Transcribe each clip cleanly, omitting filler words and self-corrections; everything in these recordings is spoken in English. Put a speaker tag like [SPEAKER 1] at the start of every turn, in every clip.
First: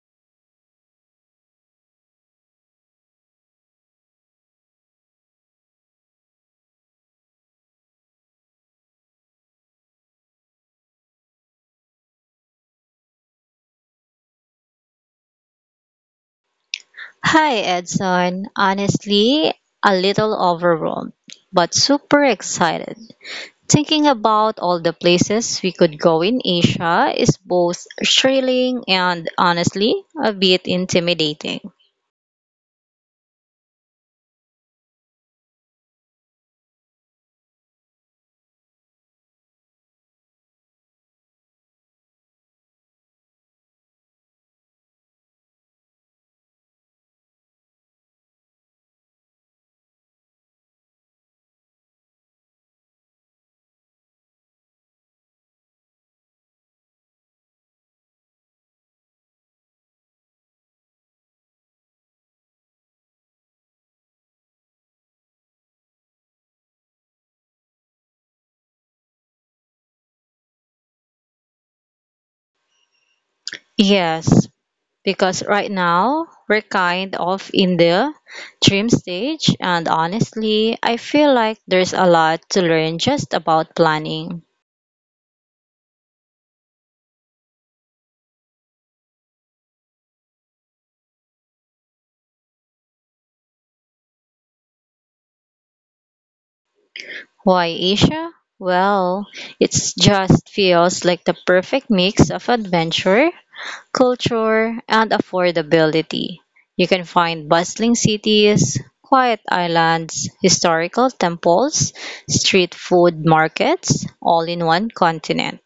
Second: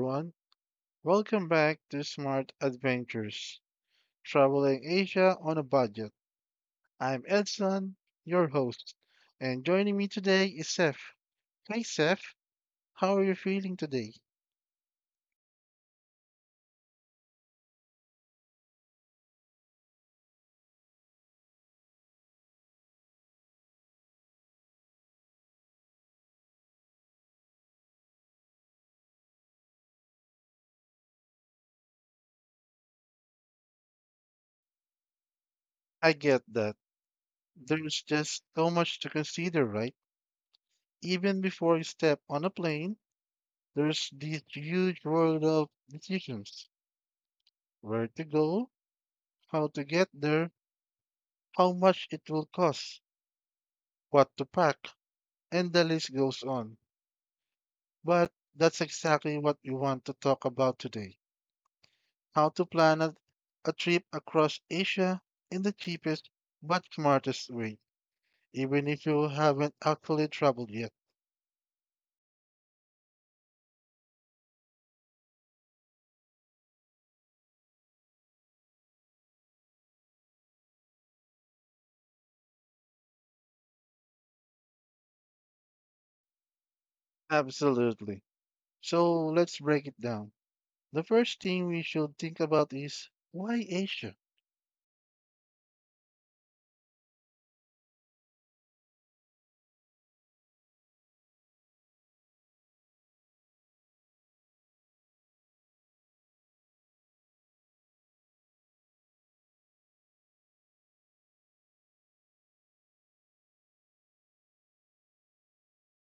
[SPEAKER 1] everyone, welcome back to Smart Adventures, traveling Asia on a budget. I'm Edson, your host, and joining me today is Seth. Hi Seth, how are you feeling today?
[SPEAKER 2] Hi, Edson. Honestly, a little overwhelmed, but super excited. Thinking about all the places we could go in Asia is both thrilling and honestly a bit intimidating.
[SPEAKER 1] I get that. There's just so much to consider, right? Even before you step on a plane, there's this huge world of decisions. Where to go, how to get there, how much it will cost, what to pack, and the list goes on. But that's exactly what we want to talk about today, how to plan a trip across Asia in the cheapest but smartest way, even if you haven't actually traveled yet.
[SPEAKER 2] Yes, because right now we're kind of in the dream stage, and honestly, I feel like there's a lot to learn just about planning.
[SPEAKER 1] Absolutely. So let's break it down. The first thing we should think about is, why Asia?
[SPEAKER 2] Why Asia? Well, it just feels like the perfect mix of adventure, culture, and affordability. You can find bustling cities, quiet islands, historical temples, street food markets, all in one continent.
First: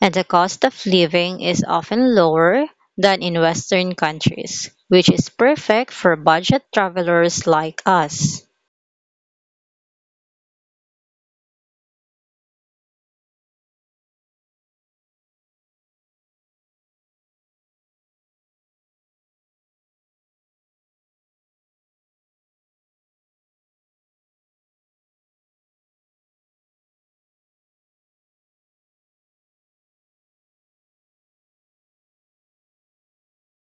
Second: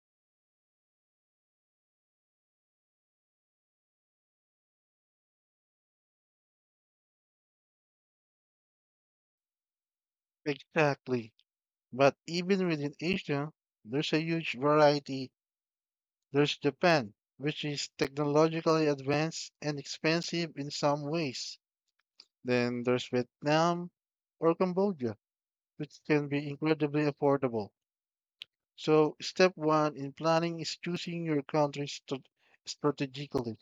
[SPEAKER 2] And the cost of living is often lower than in Western countries, which is perfect for budget travelers like us.
[SPEAKER 1] Exactly. But even within Asia, there's a huge variety. There's Japan, which is technologically advanced and expensive in some ways. Then there's Vietnam or Cambodia, which can be incredibly affordable. So, step one in planning is choosing your country strategically.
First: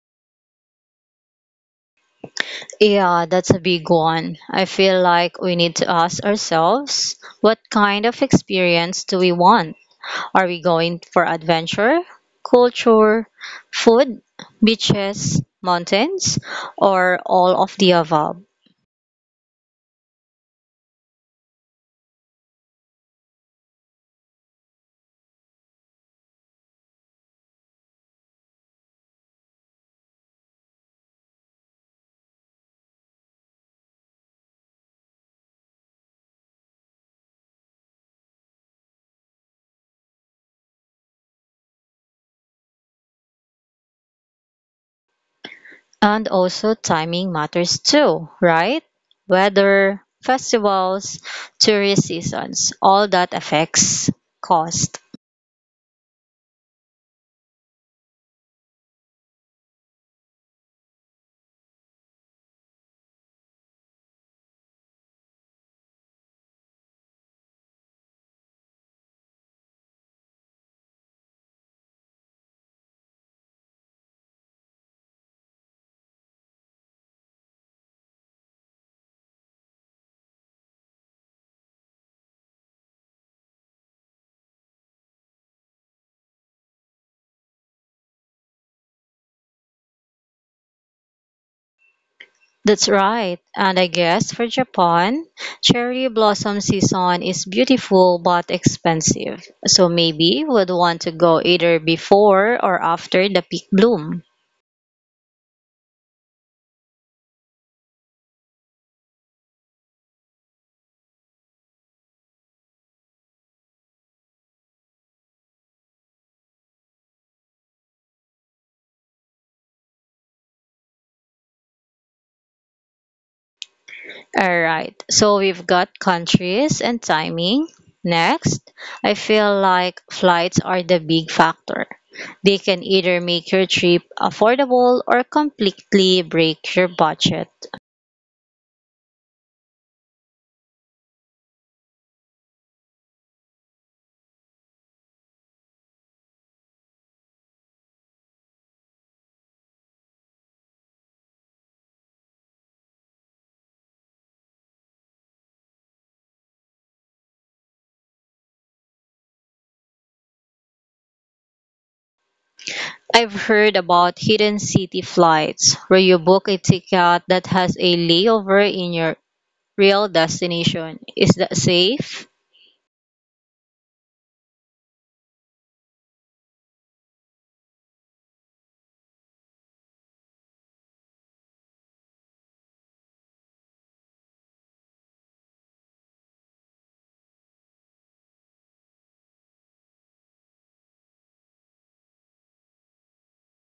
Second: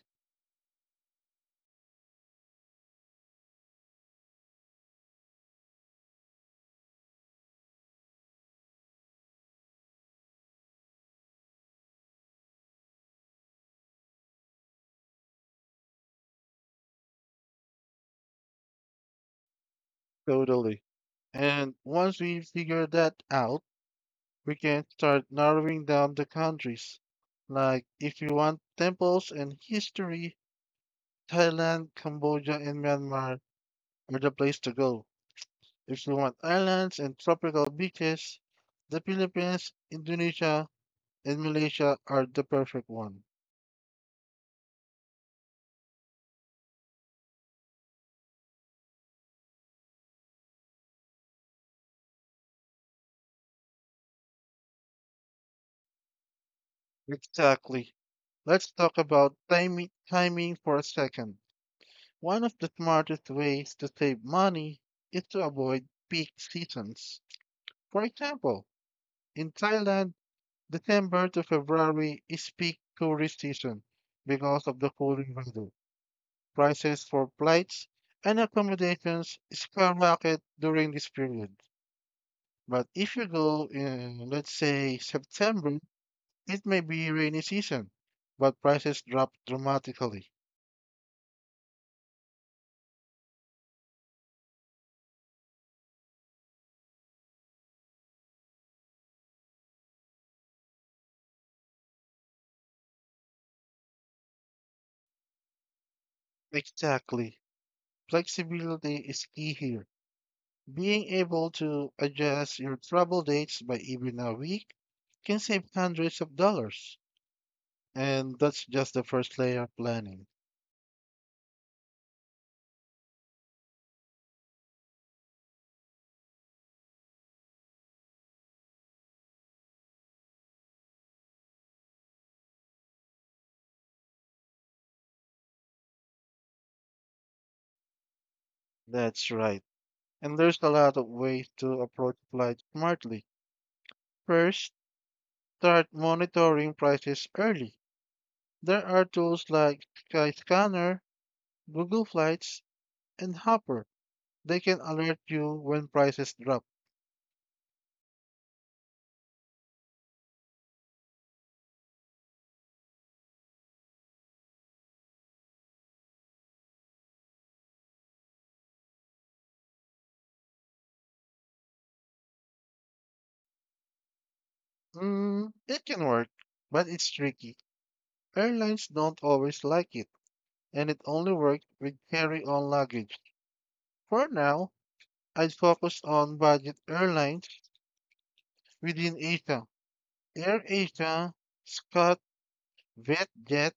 [SPEAKER 2] Yeah, that's a big one. I feel like we need to ask ourselves, what kind of experience do we want? Are we going for adventure, culture, food, beaches, mountains, or all of the above?
[SPEAKER 1] Totally. And once we figure that out, we can start narrowing down the countries. Like, if you want temples and history, Thailand, Cambodia, and Myanmar are the place to go. If you want islands and tropical beaches, the Philippines, Indonesia, and Malaysia are the perfect one.
[SPEAKER 2] And also, timing matters too, right? Weather, festivals, tourist seasons, all that affects cost.
[SPEAKER 1] Exactly. Let's talk about timing for a second. One of the smartest ways to save money is to avoid peak seasons. For example, in Thailand, December to February is peak tourist season because of the cooling weather. Prices for flights and accommodations skyrocket during this period. But if you go in, let's say, September, it may be rainy season, but prices drop dramatically.
[SPEAKER 2] That's right. And I guess for Japan, cherry blossom season is beautiful but expensive. So maybe would want to go either before or after the peak bloom.
[SPEAKER 1] Exactly. Flexibility is key here. Being able to adjust your travel dates by even a week can save hundreds of dollars. And that's just the first layer of planning.
[SPEAKER 2] All right. So we've got countries and timing. Next, I feel like flights are the big factor. They can either make your trip affordable or completely break your budget.
[SPEAKER 1] That's right. And there's a lot of ways to approach flights smartly. First, start monitoring prices early. There are tools like Skyscanner, Google Flights, and Hopper. They can alert you when prices drop.
[SPEAKER 2] I've heard about hidden city flights, where you book a ticket that has a layover in your real destination. Is that safe?
[SPEAKER 1] It can work, but it's tricky. Airlines don't always like it, and it only works with carry-on luggage. For now, I'd focus on budget airlines within Asia. AirAsia, Scott, VietJet,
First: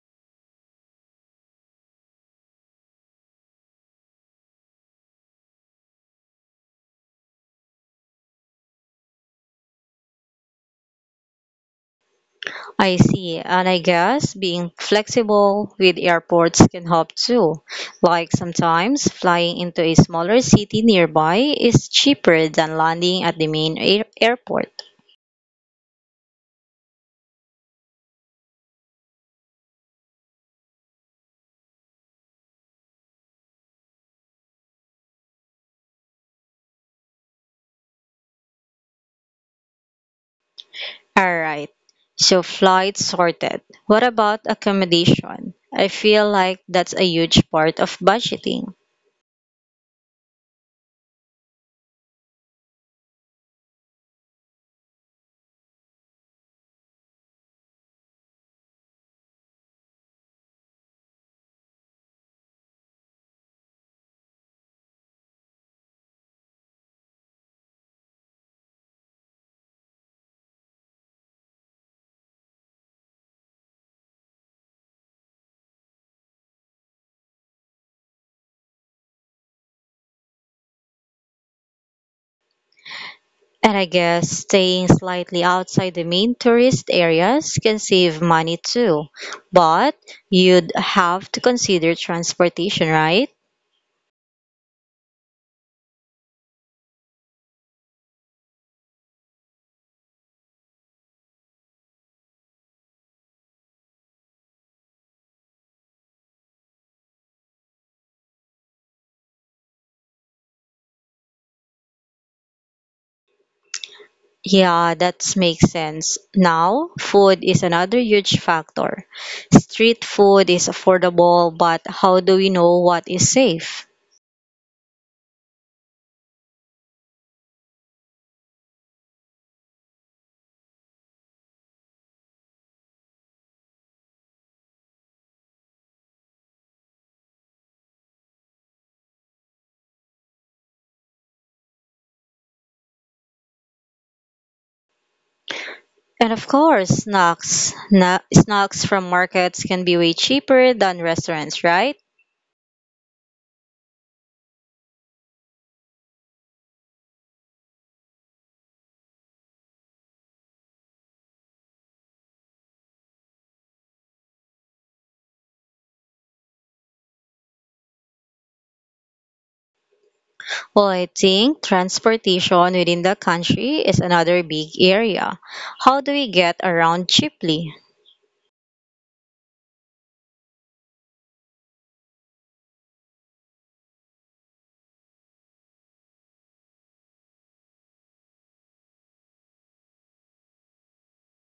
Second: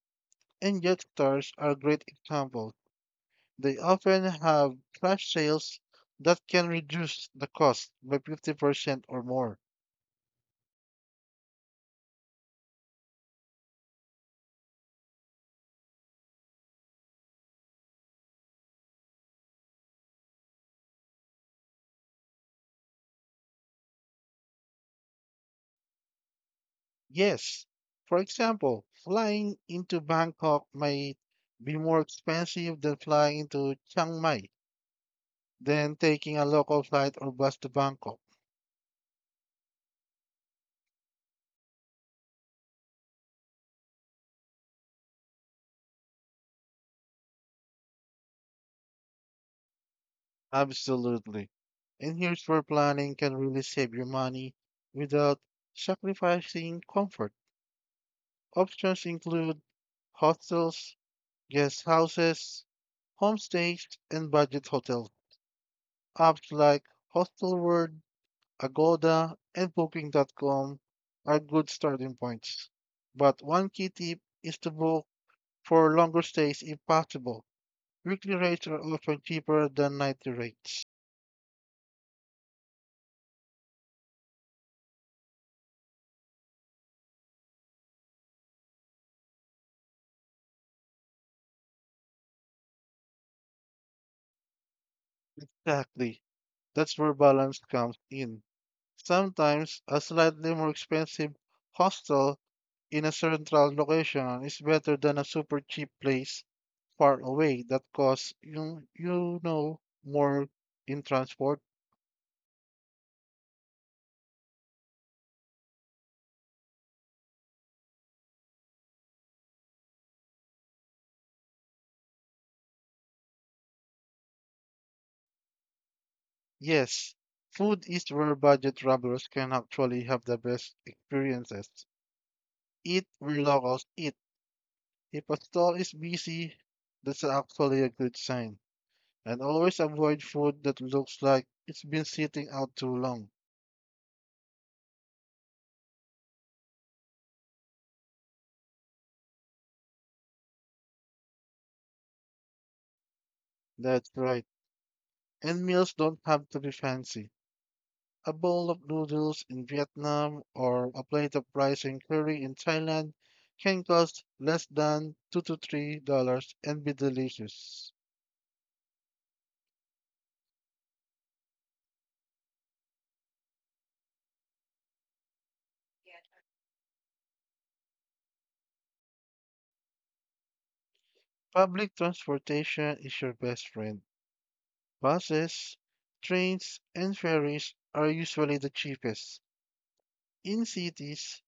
[SPEAKER 1] and Jetstars are great examples. They often have flash sales that can reduce the cost by 50% or more.
[SPEAKER 2] I see, and I guess being flexible with airports can help too. Like sometimes flying into a smaller city nearby is cheaper than landing at the main airport.
[SPEAKER 1] Yes. For example, flying into Bangkok might be more expensive than flying into Chiang Mai, than taking a local flight or bus to Bangkok.
[SPEAKER 2] Alright, so flights sorted. What about accommodation? I feel like that's a huge part of budgeting.
[SPEAKER 1] Absolutely. And here's where planning can really save your money without sacrificing comfort. Options include hostels, guest houses, homestays, and budget hotels. Apps like Hostelworld, Agoda, and Booking.com are good starting points. But one key tip is to book for longer stays if possible. Weekly rates are often cheaper than nightly rates.
[SPEAKER 2] And I guess staying slightly outside the main tourist areas can save money too. But you'd have to consider transportation, right?
[SPEAKER 1] Exactly. That's where balance comes in. Sometimes a slightly more expensive hostel in a central location is better than a super cheap place far away that costs you you know more in transport.
[SPEAKER 2] Yeah, that makes sense. Now, food is another huge factor. Street food is affordable, but how do we know what is safe?
[SPEAKER 1] Yes, food is where budget travelers can actually have the best experiences. Eat where locals eat. If a stall is busy, that's actually a good sign. And always avoid food that looks like it's been sitting out too long.
[SPEAKER 2] And of course, snacks. Snacks from markets can be way cheaper than restaurants, right?
[SPEAKER 1] That's right. And meals don't have to be fancy. A bowl of noodles in Vietnam or a plate of rice and curry in Thailand can cost less than $2 to $3 and be delicious.
[SPEAKER 2] Well, I think transportation within the country is another big area. How do we get around cheaply?
[SPEAKER 1] Public transportation is your best friend. Buses, trains, and ferries are usually the cheapest. In cities,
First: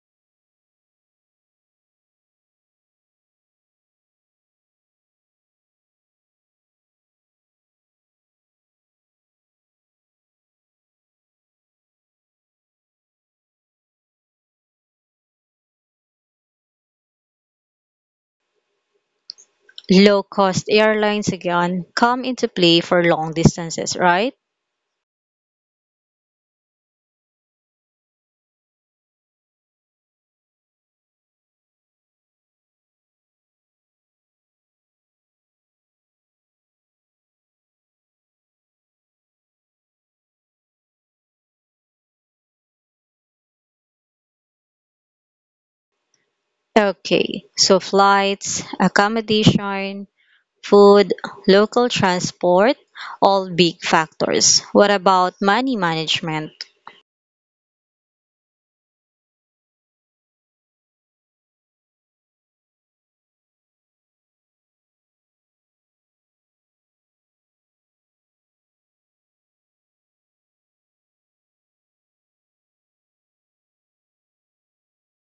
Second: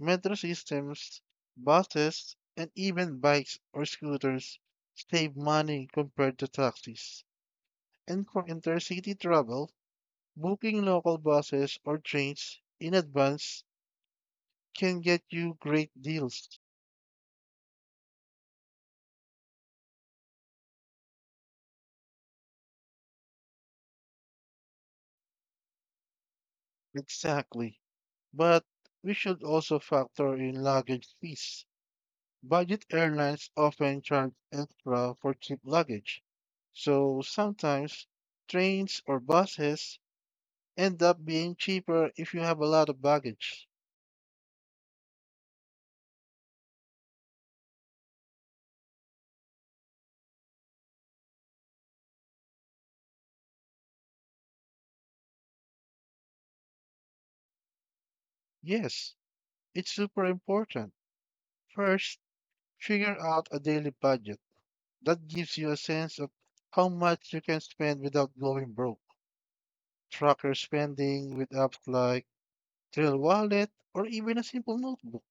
[SPEAKER 1] metro systems, buses, and even bikes or scooters save money compared to taxis. And for intercity travel, booking local buses or trains in advance can get you great deals.
[SPEAKER 2] Low cost airlines again come into play for long distances, right?
[SPEAKER 1] Exactly. But we should also factor in luggage fees. Budget airlines often charge extra for cheap luggage, so sometimes trains or buses end up being cheaper if you have a lot of baggage.
[SPEAKER 2] Okay, so flights, accommodation, food, local transport, all big factors. What about money management?
[SPEAKER 1] Yes, it's super important. First, figure out a daily budget. That gives you a sense of how much you can spend without going broke. Track your spending with apps like Trail Wallet or even a simple notebook.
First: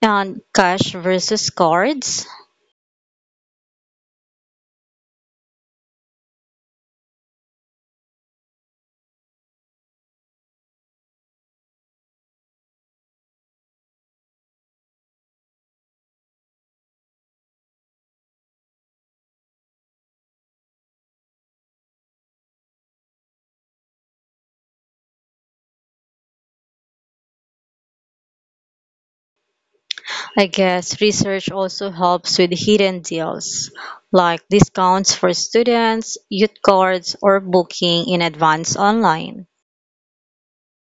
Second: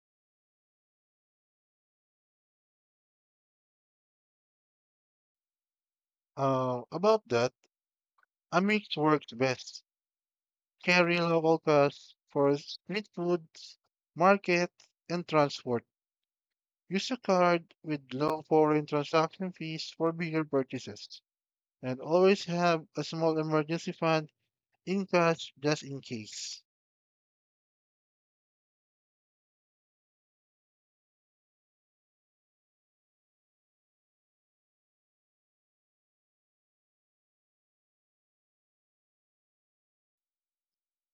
[SPEAKER 2] And cash versus cards?
[SPEAKER 1] Uh, about that, Amex works best. Carry local costs for street foods, market, and transport. Use a card with low foreign transaction fees for bigger purchases, and always have a small emergency fund in cash just in case.
[SPEAKER 2] I guess research also helps with hidden deals, like discounts for students, youth cards, or booking in advance online.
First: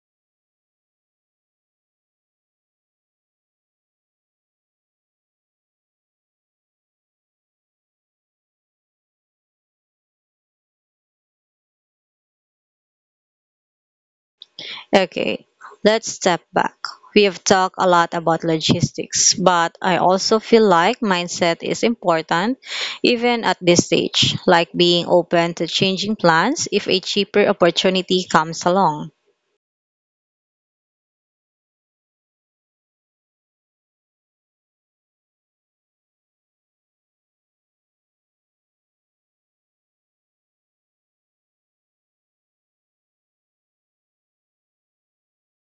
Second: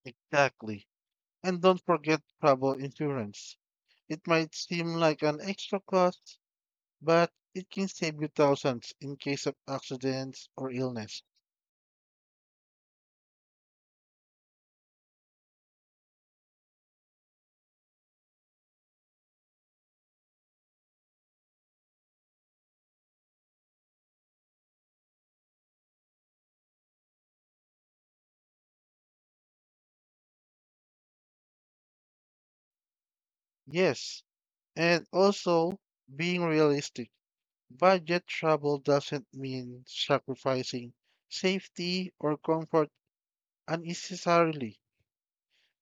[SPEAKER 1] Exactly. And don't forget travel insurance. It might seem like an extra cost, but it can save you thousands in case of accidents or illness.
[SPEAKER 2] Okay, let's step back. We have talked a lot about logistics, but I also feel like mindset is important even at this stage, like being open to changing plans if a cheaper opportunity comes along.
[SPEAKER 1] Yes, and also being realistic. Budget travel doesn't mean sacrificing safety or comfort unnecessarily.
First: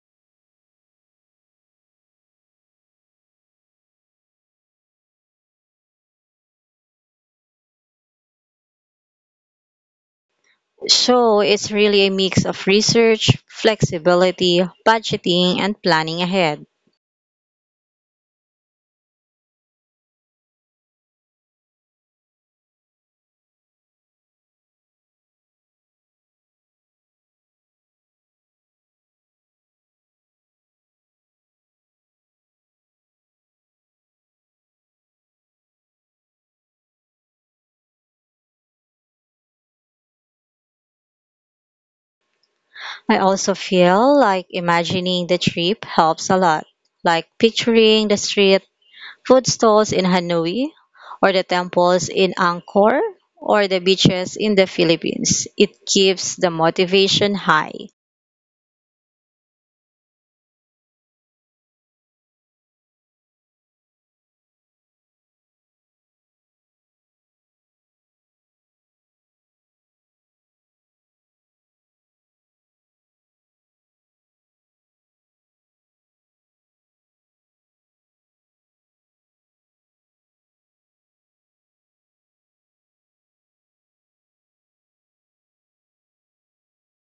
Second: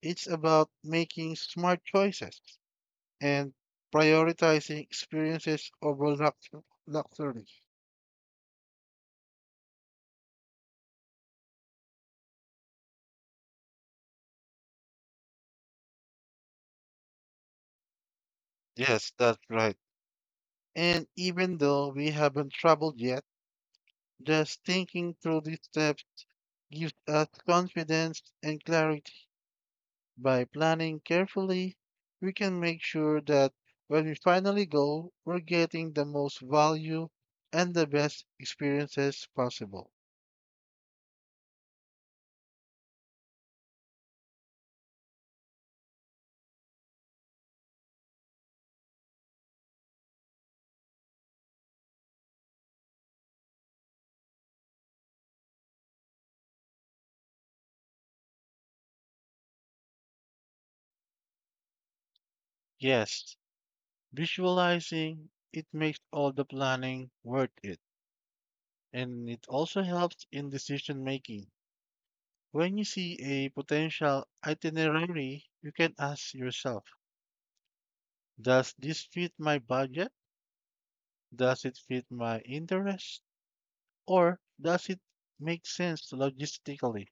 [SPEAKER 1] It's about making smart choices and prioritizing experiences over luxury.
[SPEAKER 2] So it's really a mix of research, flexibility, budgeting, and planning ahead.
[SPEAKER 1] Yes, that's right. And even though we haven't traveled yet, just thinking through these steps gives us confidence and clarity. By planning carefully, we can make sure that when we finally go, we're getting the most value and the best experiences possible.
[SPEAKER 2] I also feel like imagining the trip helps a lot, like picturing the street food stalls in Hanoi, or the temples in Angkor, or the beaches in the Philippines. It keeps the motivation high.
[SPEAKER 1] Yes, visualizing it makes all the planning worth it, and it also helps in decision making. When you see a potential itinerary, you can ask yourself, does this fit my budget? Does it fit my interest? Or does it make sense logistically?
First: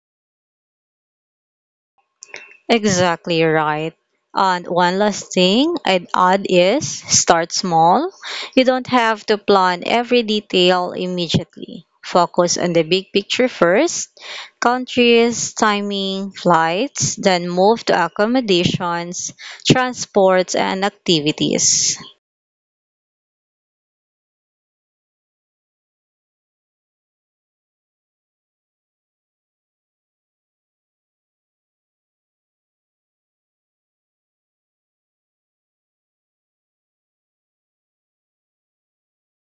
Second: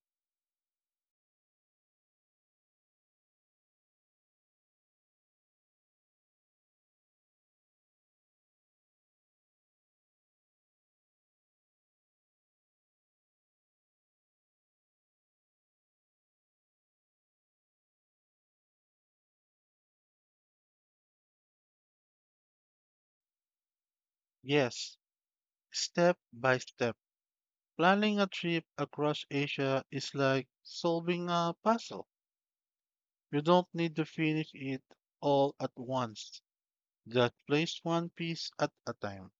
[SPEAKER 2] Exactly right. And one last thing I'd add is start small. You don't have to plan every detail immediately. Focus on the big picture first, countries, timing, flights, then move to accommodations, transports, and activities.
[SPEAKER 1] Yes, step by step. Planning a trip across Asia is like solving a puzzle. You don't need to finish it all at once. Just place one piece at a time.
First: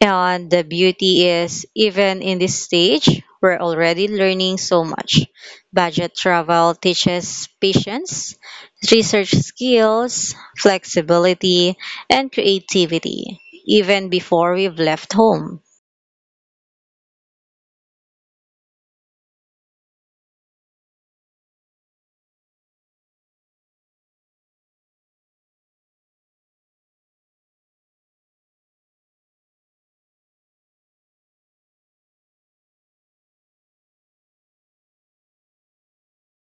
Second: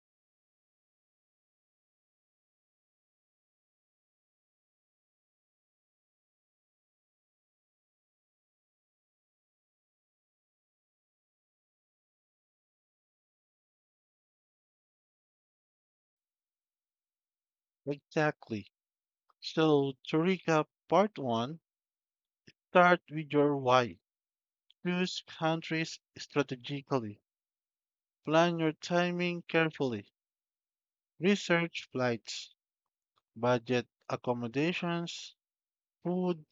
[SPEAKER 2] And the beauty is, even in this stage, we're already learning so much. Budget travel teaches patience, research skills, flexibility, and creativity, even before we've left home.
[SPEAKER 1] Exactly. So, to recap part one, start with your why. Choose countries strategically. Plan your timing carefully. Research flights, budget accommodations, food,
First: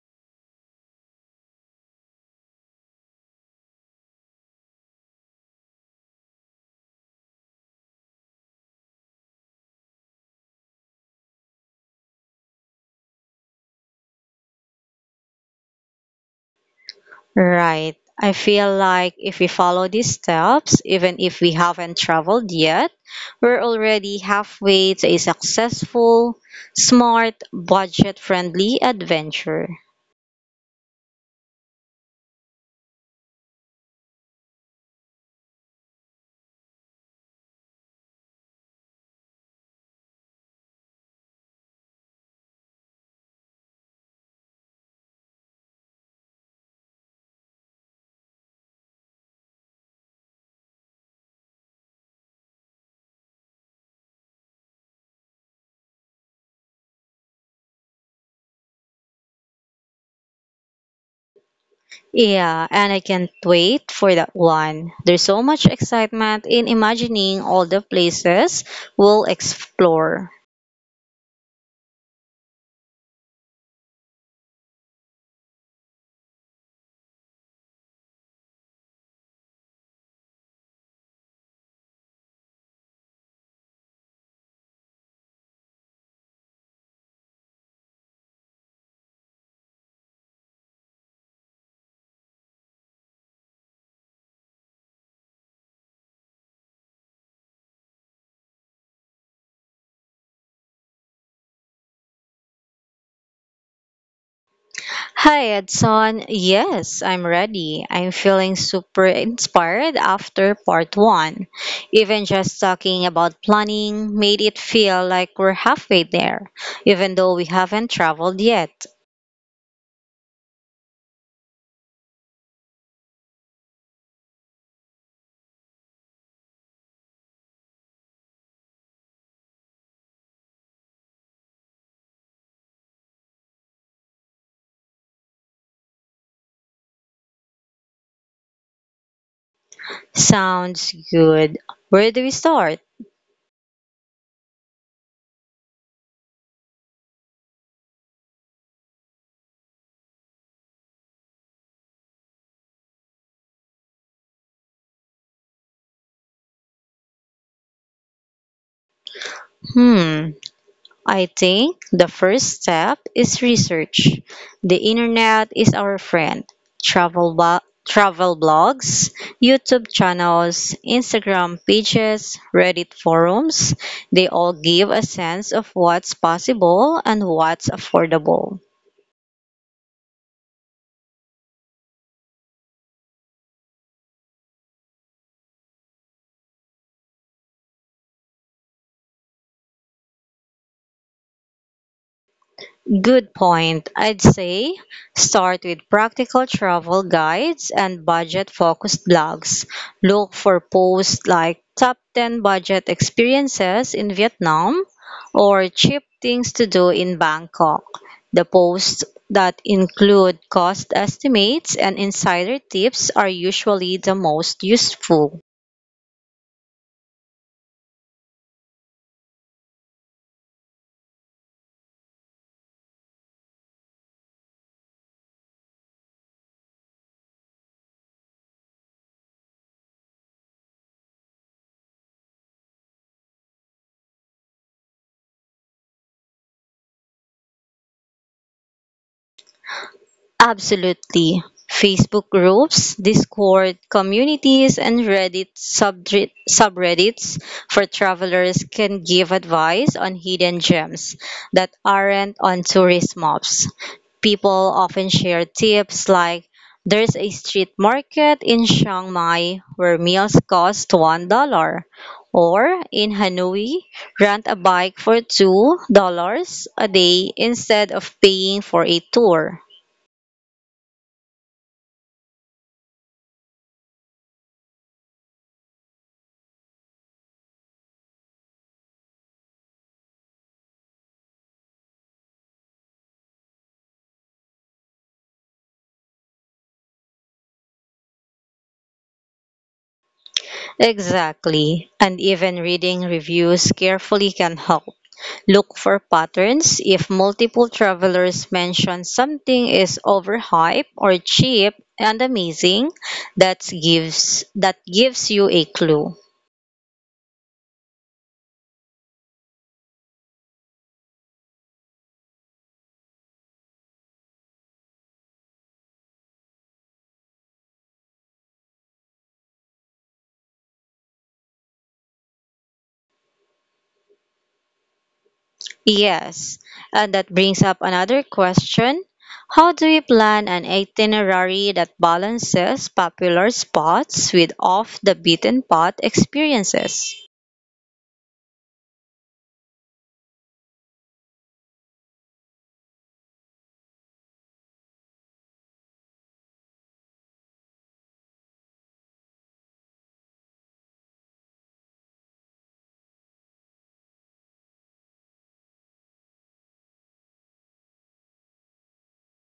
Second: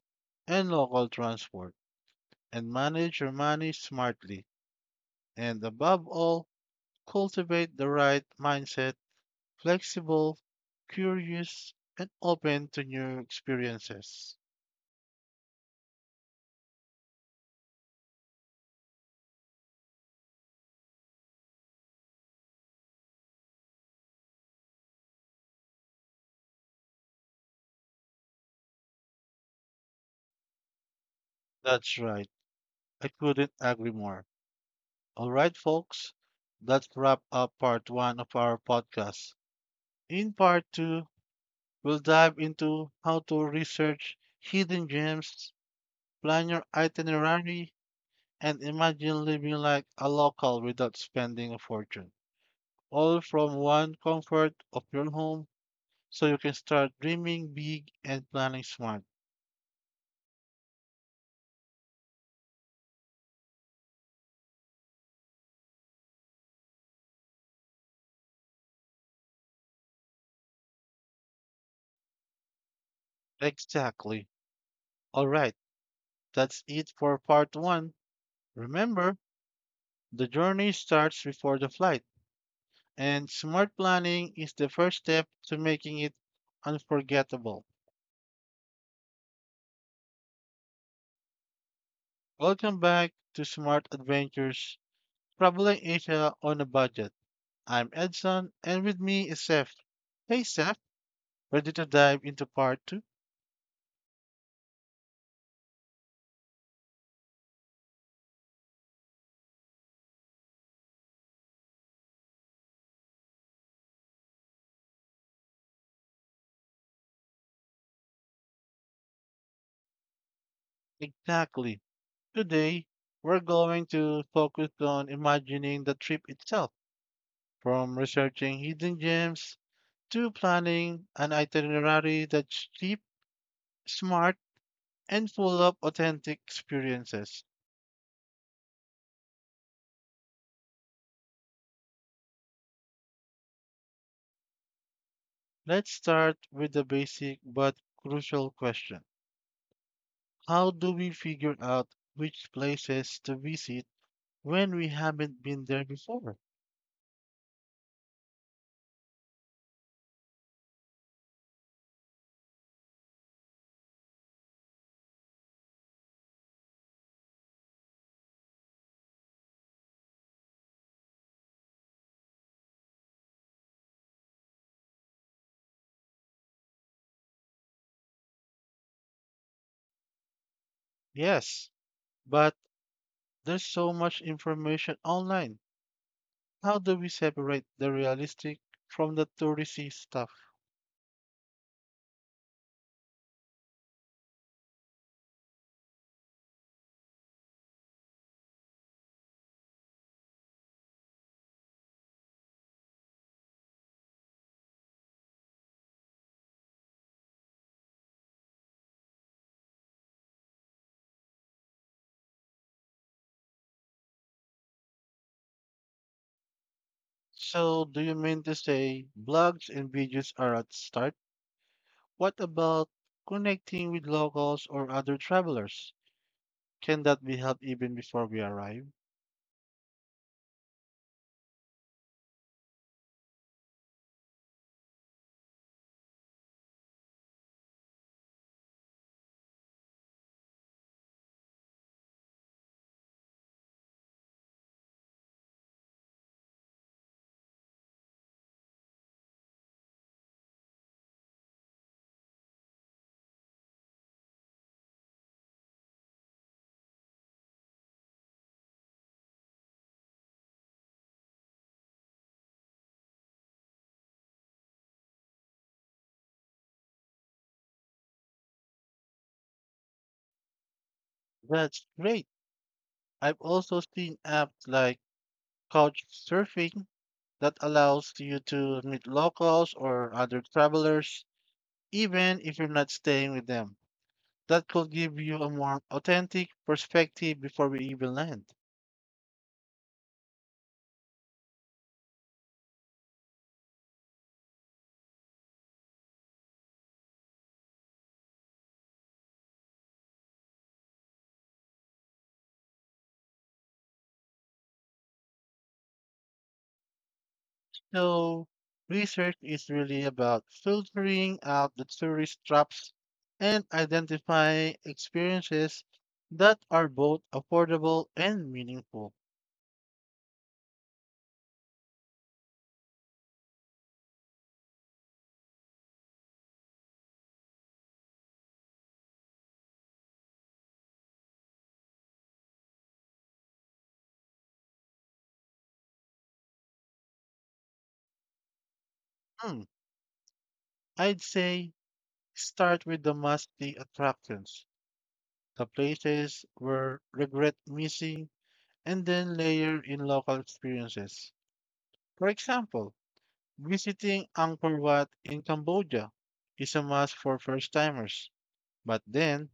[SPEAKER 1] and local transport, and manage your money smartly. And above all, cultivate the right mindset: flexible, curious, and open to new experiences.
[SPEAKER 2] Right. I feel like if we follow these steps, even if we haven't traveled yet, we're already halfway to a successful, smart, budget friendly adventure.
[SPEAKER 1] That's right. I couldn't agree more. All right, folks, that wrap up part one of our podcast. In part two, we'll dive into how to research hidden gems, plan your itinerary, and imagine living like a local without spending a fortune, all from one comfort of your home, so you can start dreaming big and planning smart.
[SPEAKER 2] Yeah, and I can't wait for that one. There's so much excitement in imagining all the places we'll explore.
[SPEAKER 1] Exactly. All right, that's it for part one. Remember, the journey starts before the flight, and smart planning is the first step to making it unforgettable. Welcome back to Smart Adventures, Traveling Asia on a Budget. I'm Edson, and with me is Seth. Hey, Seth, ready to dive into part two?
[SPEAKER 2] Hi, Edson. Yes, I'm ready. I'm feeling super inspired after part one. Even just talking about planning made it feel like we're halfway there, even though we haven't traveled yet.
[SPEAKER 1] Exactly. Today, we're going to focus on imagining the trip itself, from researching hidden gems to planning an itinerary that's cheap, smart, and full of authentic experiences.
[SPEAKER 2] Sounds good. Where do we start?
[SPEAKER 1] Let's start with the basic but crucial question: how do we figure out which places to visit when we haven't been there before?
[SPEAKER 2] Hmm. I think the first step is research. The internet is our friend. Travel, blo- Travel blogs, YouTube channels, Instagram pages, Reddit forums, they all give a sense of what's possible and what's affordable.
[SPEAKER 1] Yes, but there's so much information online. How do we separate the realistic from the touristy stuff?
[SPEAKER 2] Good point. I'd say start with practical travel guides and budget focused blogs. Look for posts like top 10 budget experiences in Vietnam or cheap things to do in Bangkok. The posts that include cost estimates and insider tips are usually the most useful.
[SPEAKER 1] So, do you mean to say blogs and videos are at start? What about connecting with locals or other travelers? Can that be helped even before we arrive?
[SPEAKER 2] Absolutely. Facebook groups, Discord communities, and Reddit subreddits for travelers can give advice on hidden gems that aren't on tourist maps. People often share tips like, there's a street market in Chiang Mai where meals cost $1, or in Hanoi, rent a bike for $2 a day instead of paying for a tour.
[SPEAKER 1] That's great. I've also seen apps like Couchsurfing that allows you to meet locals or other travelers, even if you're not staying with them. That could give you a more authentic perspective before we even land.
[SPEAKER 2] Exactly. And even reading reviews carefully can help. Look for patterns. If multiple travelers mention something is overhyped or cheap and amazing, that gives you a clue.
[SPEAKER 1] So, research is really about filtering out the tourist traps and identifying experiences that are both affordable and meaningful.
[SPEAKER 2] Yes. And that brings up another question. How do you plan an itinerary that balances popular spots with off the beaten path experiences?
[SPEAKER 1] Hmm, I'd say start with the must-see attractions, the places where regret missing, and then layer in local experiences. For example, visiting Angkor Wat in Cambodia is a must for first-timers, but then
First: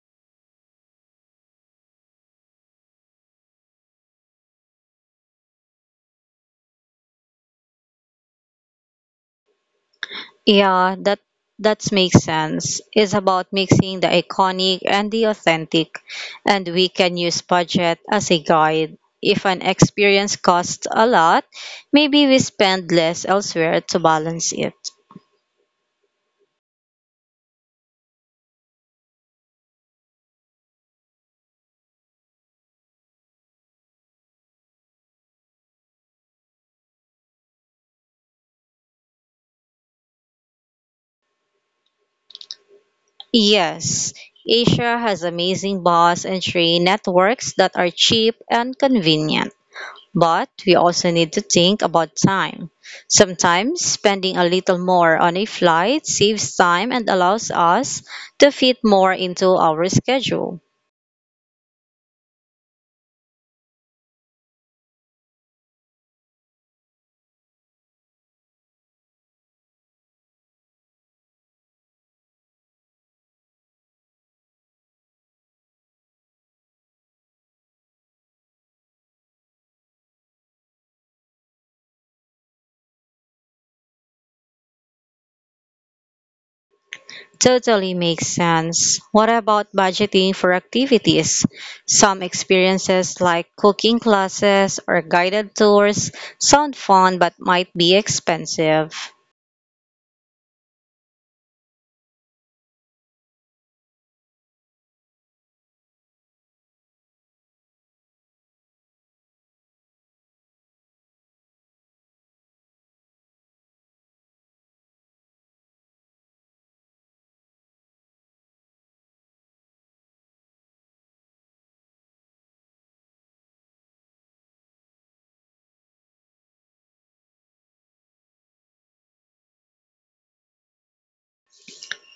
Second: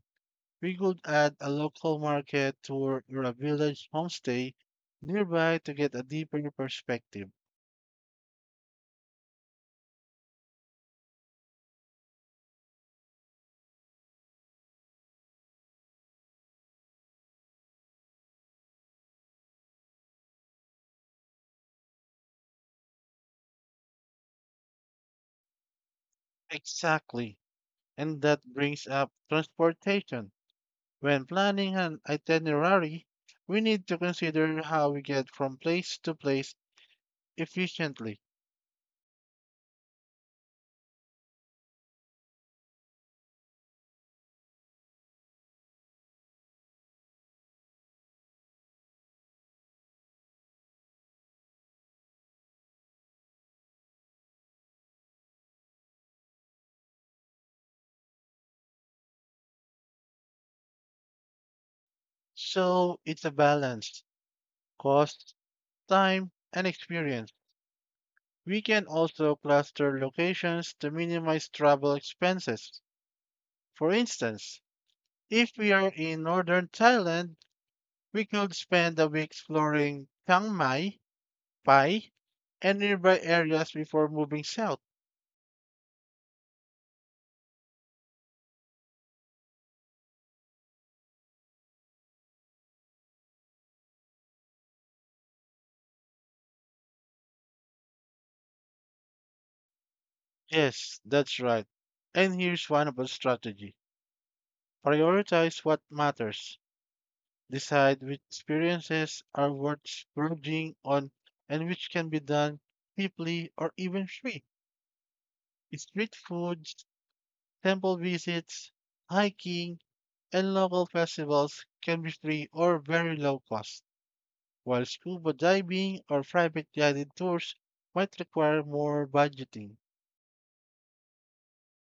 [SPEAKER 1] we could add a local market tour or a village homestay nearby to get a deeper perspective.
[SPEAKER 2] Yeah, that makes sense. It's about mixing the iconic and the authentic, and we can use budget as a guide. If an experience costs a lot, maybe we spend less elsewhere to balance it.
[SPEAKER 1] Exactly. And that brings up transportation. When planning an itinerary, we need to consider how we get from place to place efficiently.
[SPEAKER 2] Yes, Asia has amazing bus and train networks that are cheap and convenient. But we also need to think about time. Sometimes spending a little more on a flight saves time and allows us to fit more into our schedule.
[SPEAKER 1] So it's a balance: cost, time, and experience. We can also cluster locations to minimize travel expenses. For instance, if we are in northern Thailand, we could spend a week exploring Chiang Mai, Pai, and nearby areas before moving south.
[SPEAKER 2] Totally makes sense. What about budgeting for activities? Some experiences like cooking classes or guided tours sound fun but might be expensive.
[SPEAKER 1] Yes, that's right. And here's one of our strategy. Prioritize what matters. Decide which experiences are worth splurging on and which can be done cheaply or even free. Street foods, temple visits, hiking, and local festivals can be free or very low cost, while scuba diving or private guided tours might require more budgeting.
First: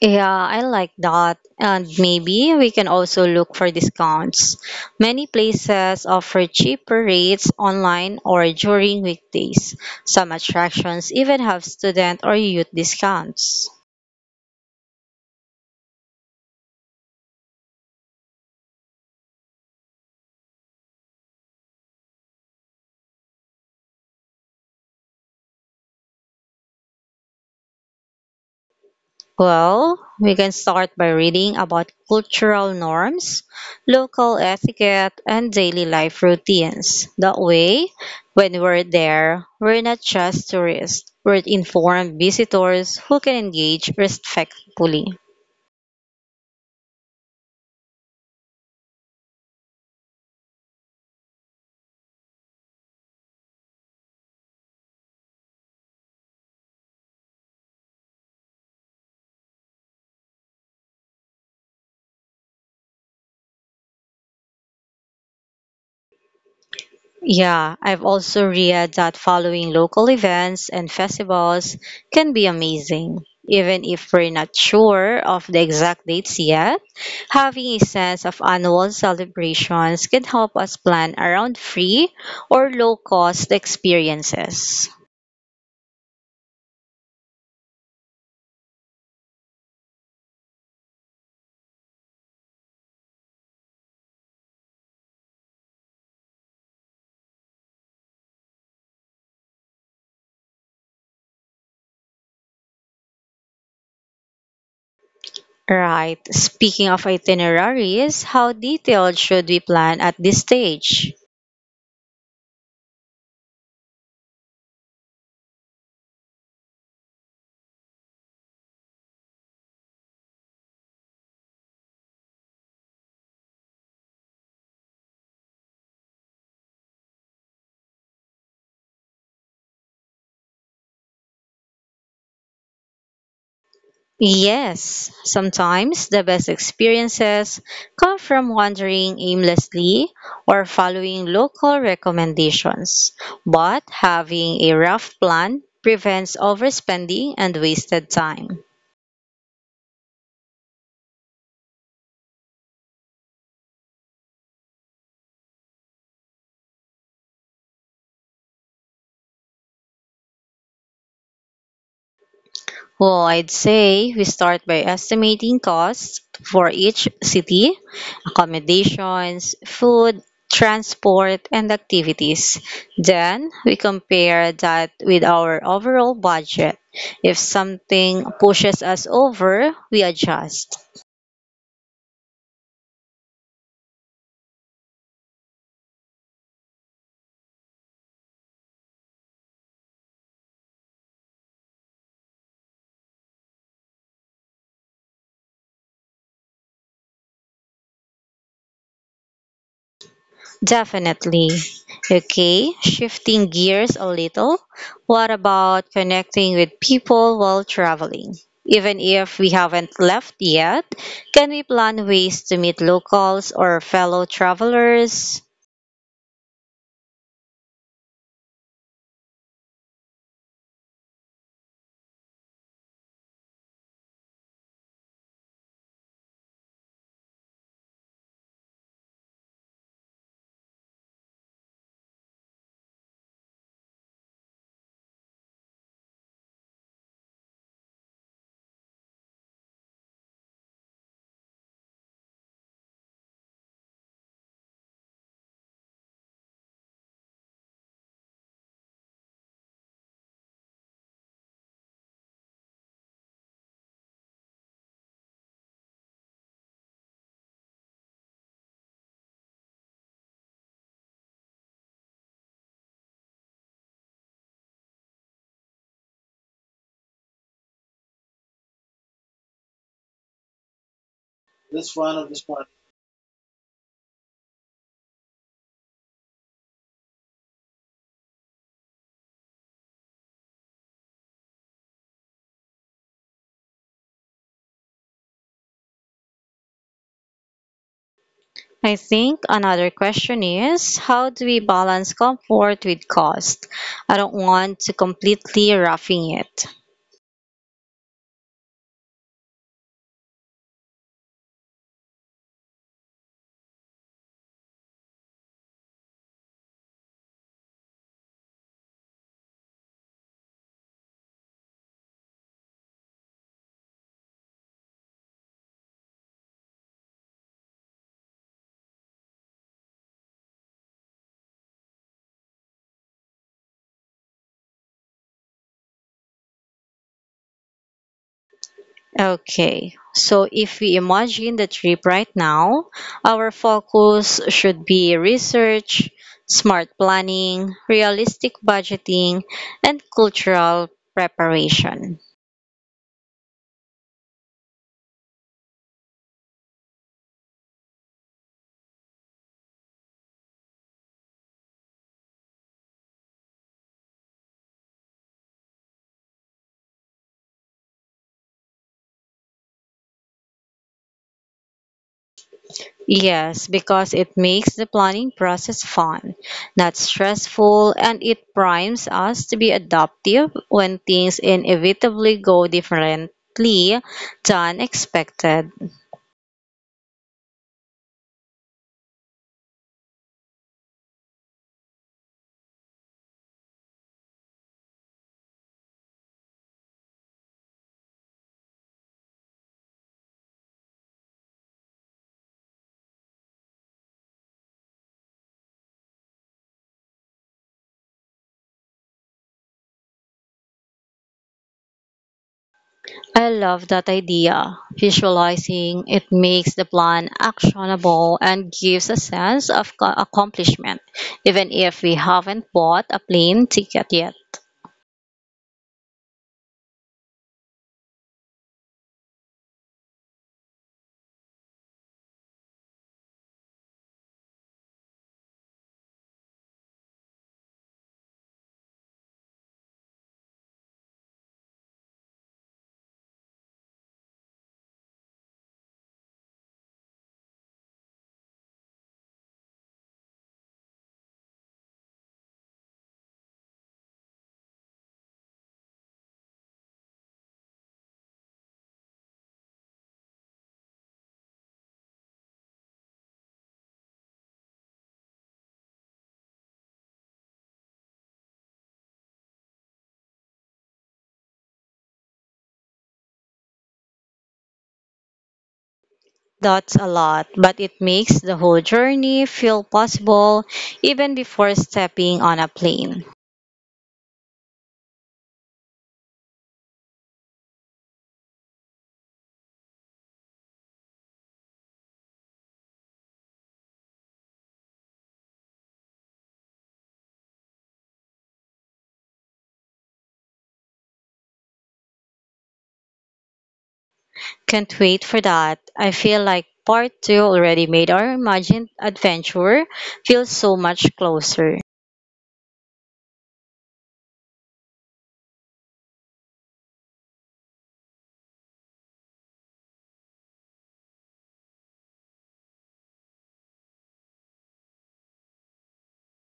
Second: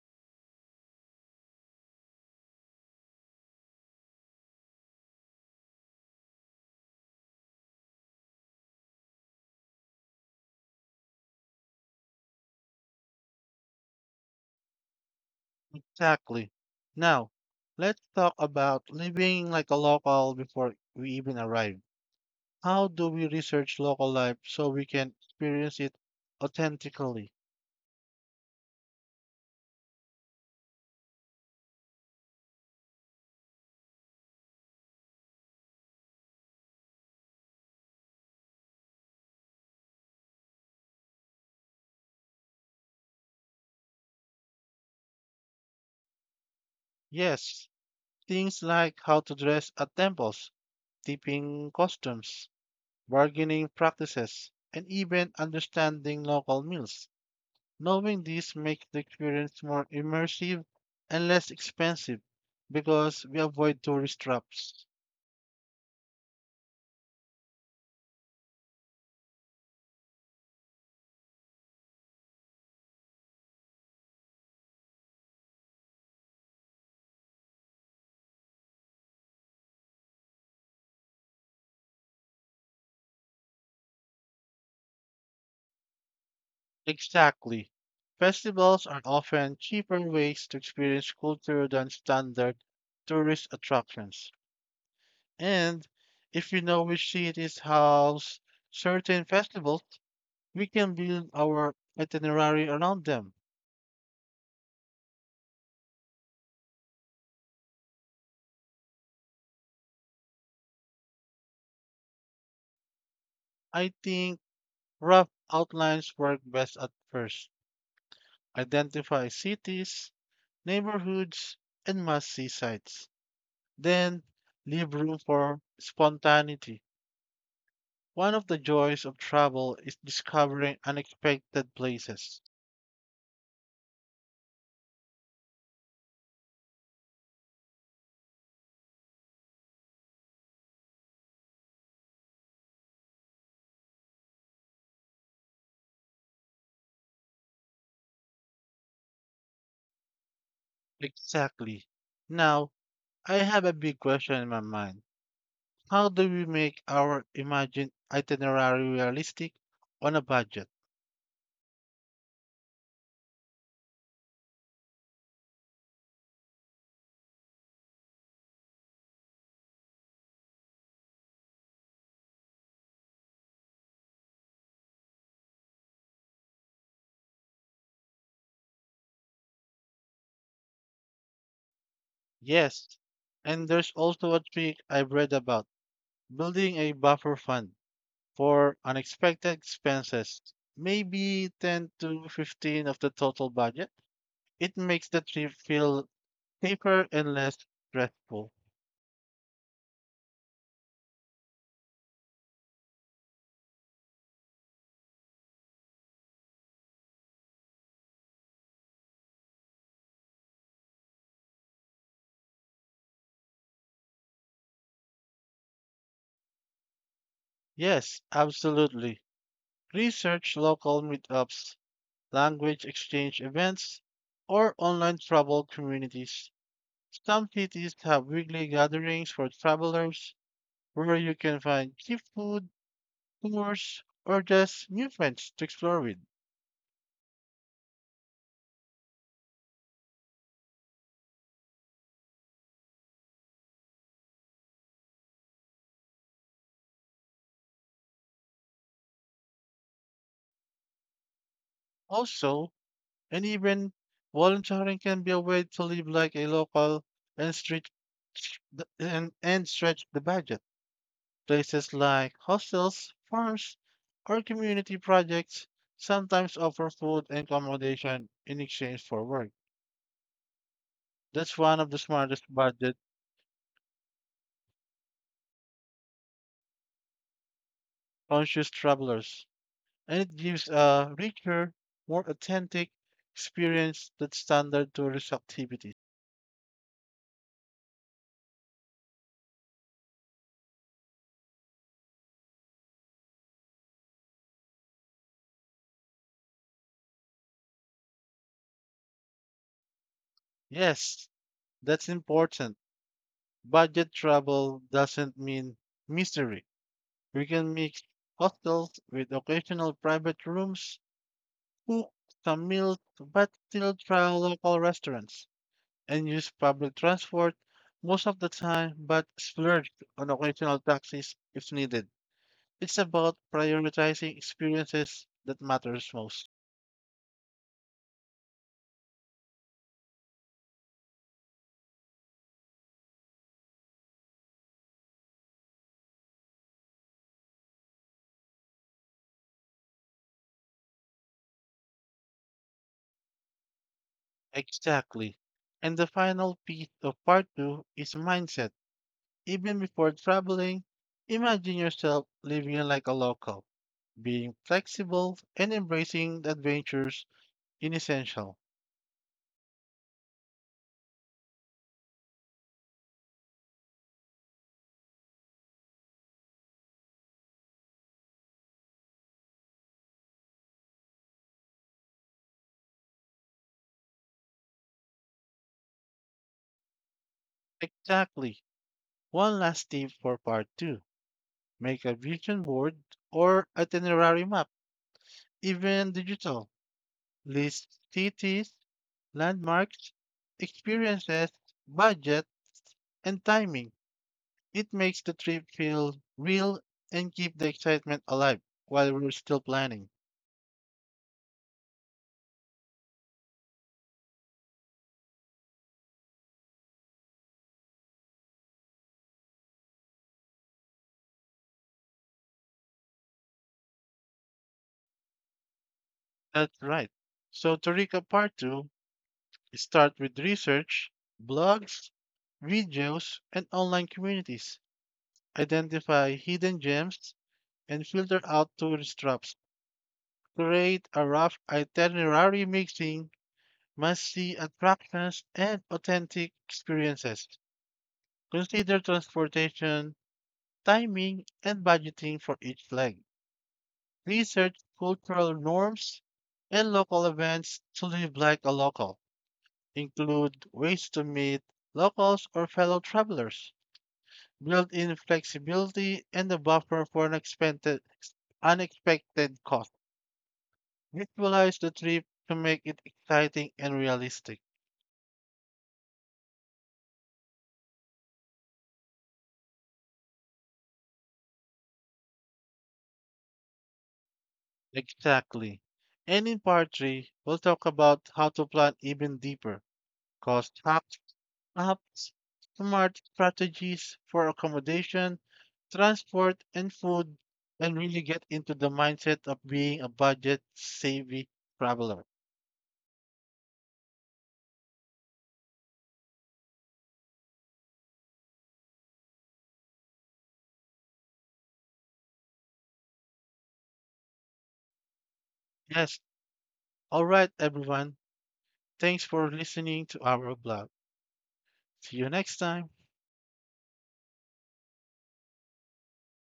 [SPEAKER 2] Yeah, I like that. And maybe we can also look for discounts. Many places offer cheaper rates online or during weekdays. Some attractions even have student or youth discounts.
[SPEAKER 1] Exactly. Now, let's talk about living like a local before we even arrive. How do we research local life so we can experience it authentically?
[SPEAKER 2] Well, we can start by reading about cultural norms, local etiquette, and daily life routines. That way, when we're there, we're not just tourists, we're informed visitors who can engage respectfully.
[SPEAKER 1] Yes, things like how to dress at temples, tipping customs, bargaining practices, and even understanding local meals. Knowing this makes the experience more immersive and less expensive because we avoid tourist traps.
[SPEAKER 2] Yeah, I've also read that following local events and festivals can be amazing. Even if we're not sure of the exact dates yet, having a sense of annual celebrations can help us plan around free or low cost experiences.
[SPEAKER 1] Exactly. Festivals are often cheaper ways to experience culture than standard tourist attractions. And if we know which cities house certain festivals, we can build our itinerary around them.
[SPEAKER 2] Right, speaking of itineraries, how detailed should we plan at this stage?
[SPEAKER 1] I think rough outlines work best at first. Identify cities, neighborhoods, and must-see sites. Then, leave room for spontaneity. One of the joys of travel is discovering unexpected places.
[SPEAKER 2] Yes, sometimes the best experiences come from wandering aimlessly or following local recommendations, but having a rough plan prevents overspending and wasted time.
[SPEAKER 1] Exactly. Now, I have a big question in my mind. How do we make our imagined itinerary realistic on a budget?
[SPEAKER 2] Well, I'd say we start by estimating costs for each city, accommodations, food, transport, and activities. Then we compare that with our overall budget. If something pushes us over, we adjust.
[SPEAKER 1] Yes. And there's also a trick I've read about: building a buffer fund for unexpected expenses, maybe 10 to 15 of the total budget. It makes the trip feel safer and less stressful.
[SPEAKER 2] Definitely. Okay, shifting gears a little. What about connecting with people while traveling? Even if we haven't left yet, can we plan ways to meet locals or fellow travelers?
[SPEAKER 1] Yes, absolutely. Research local meetups, language exchange events, or online travel communities. Some cities have weekly gatherings for travelers where you can find cheap food, tours, or just new friends to explore with. Also, and even volunteering can be a way to live like a local and and stretch the budget. Places like hostels, farms, or community projects sometimes offer food and accommodation in exchange for work. That's one of the smartest budget conscious travelers, and it gives a richer, more authentic experience than standard tourist activities.
[SPEAKER 2] I think another question is, how do we balance comfort with cost? I don't want to completely roughing it.
[SPEAKER 1] Yes, that's important. Budget travel doesn't mean mystery. We can mix hostels with occasional private rooms, cook some meals, but still try local restaurants and use public transport most of the time, but splurge on occasional taxis if needed. It's about prioritizing experiences that matters most.
[SPEAKER 2] Okay, so if we imagine the trip right now, our focus should be research, smart planning, realistic budgeting, and cultural preparation.
[SPEAKER 1] Exactly. And the final piece of part two is mindset. Even before traveling, imagine yourself living like a local. Being flexible and embracing the adventures in essential.
[SPEAKER 2] Yes, because it makes the planning process fun, not stressful, and it primes us to be adaptive when things inevitably go differently than expected.
[SPEAKER 1] Exactly. One last tip for part two. Make a vision board or itinerary map, even digital. List cities, landmarks, experiences, budget, and timing. It makes the trip feel real and keep the excitement alive while we're still planning.
[SPEAKER 2] I love that idea. Visualizing it makes the plan actionable and gives a sense of accomplishment, even if we haven't bought a plane ticket yet.
[SPEAKER 1] That's right. So to recap part two, start with research, blogs, videos, and online communities. Identify hidden gems and filter out tourist traps. Create a rough itinerary mixing must-see attractions and authentic experiences. Consider transportation, timing, and budgeting for each leg. Research cultural norms and local events to live like a local. Include ways to meet locals or fellow travelers. Built-in flexibility, and a buffer for unexpected costs. Visualize the trip to make it exciting and realistic.
[SPEAKER 2] That's a lot, but it makes the whole journey feel possible even before stepping on a plane.
[SPEAKER 1] Exactly. And in part three, we'll talk about how to plan even deeper cost hacks, apps, smart strategies for accommodation, transport, and food, and really get into the mindset of being a budget savvy traveler.
[SPEAKER 2] Can't wait for that. I feel like part two already made our imagined adventure feel so much closer.
[SPEAKER 1] Yes. All right, everyone. Thanks for listening to our blog. See you next time.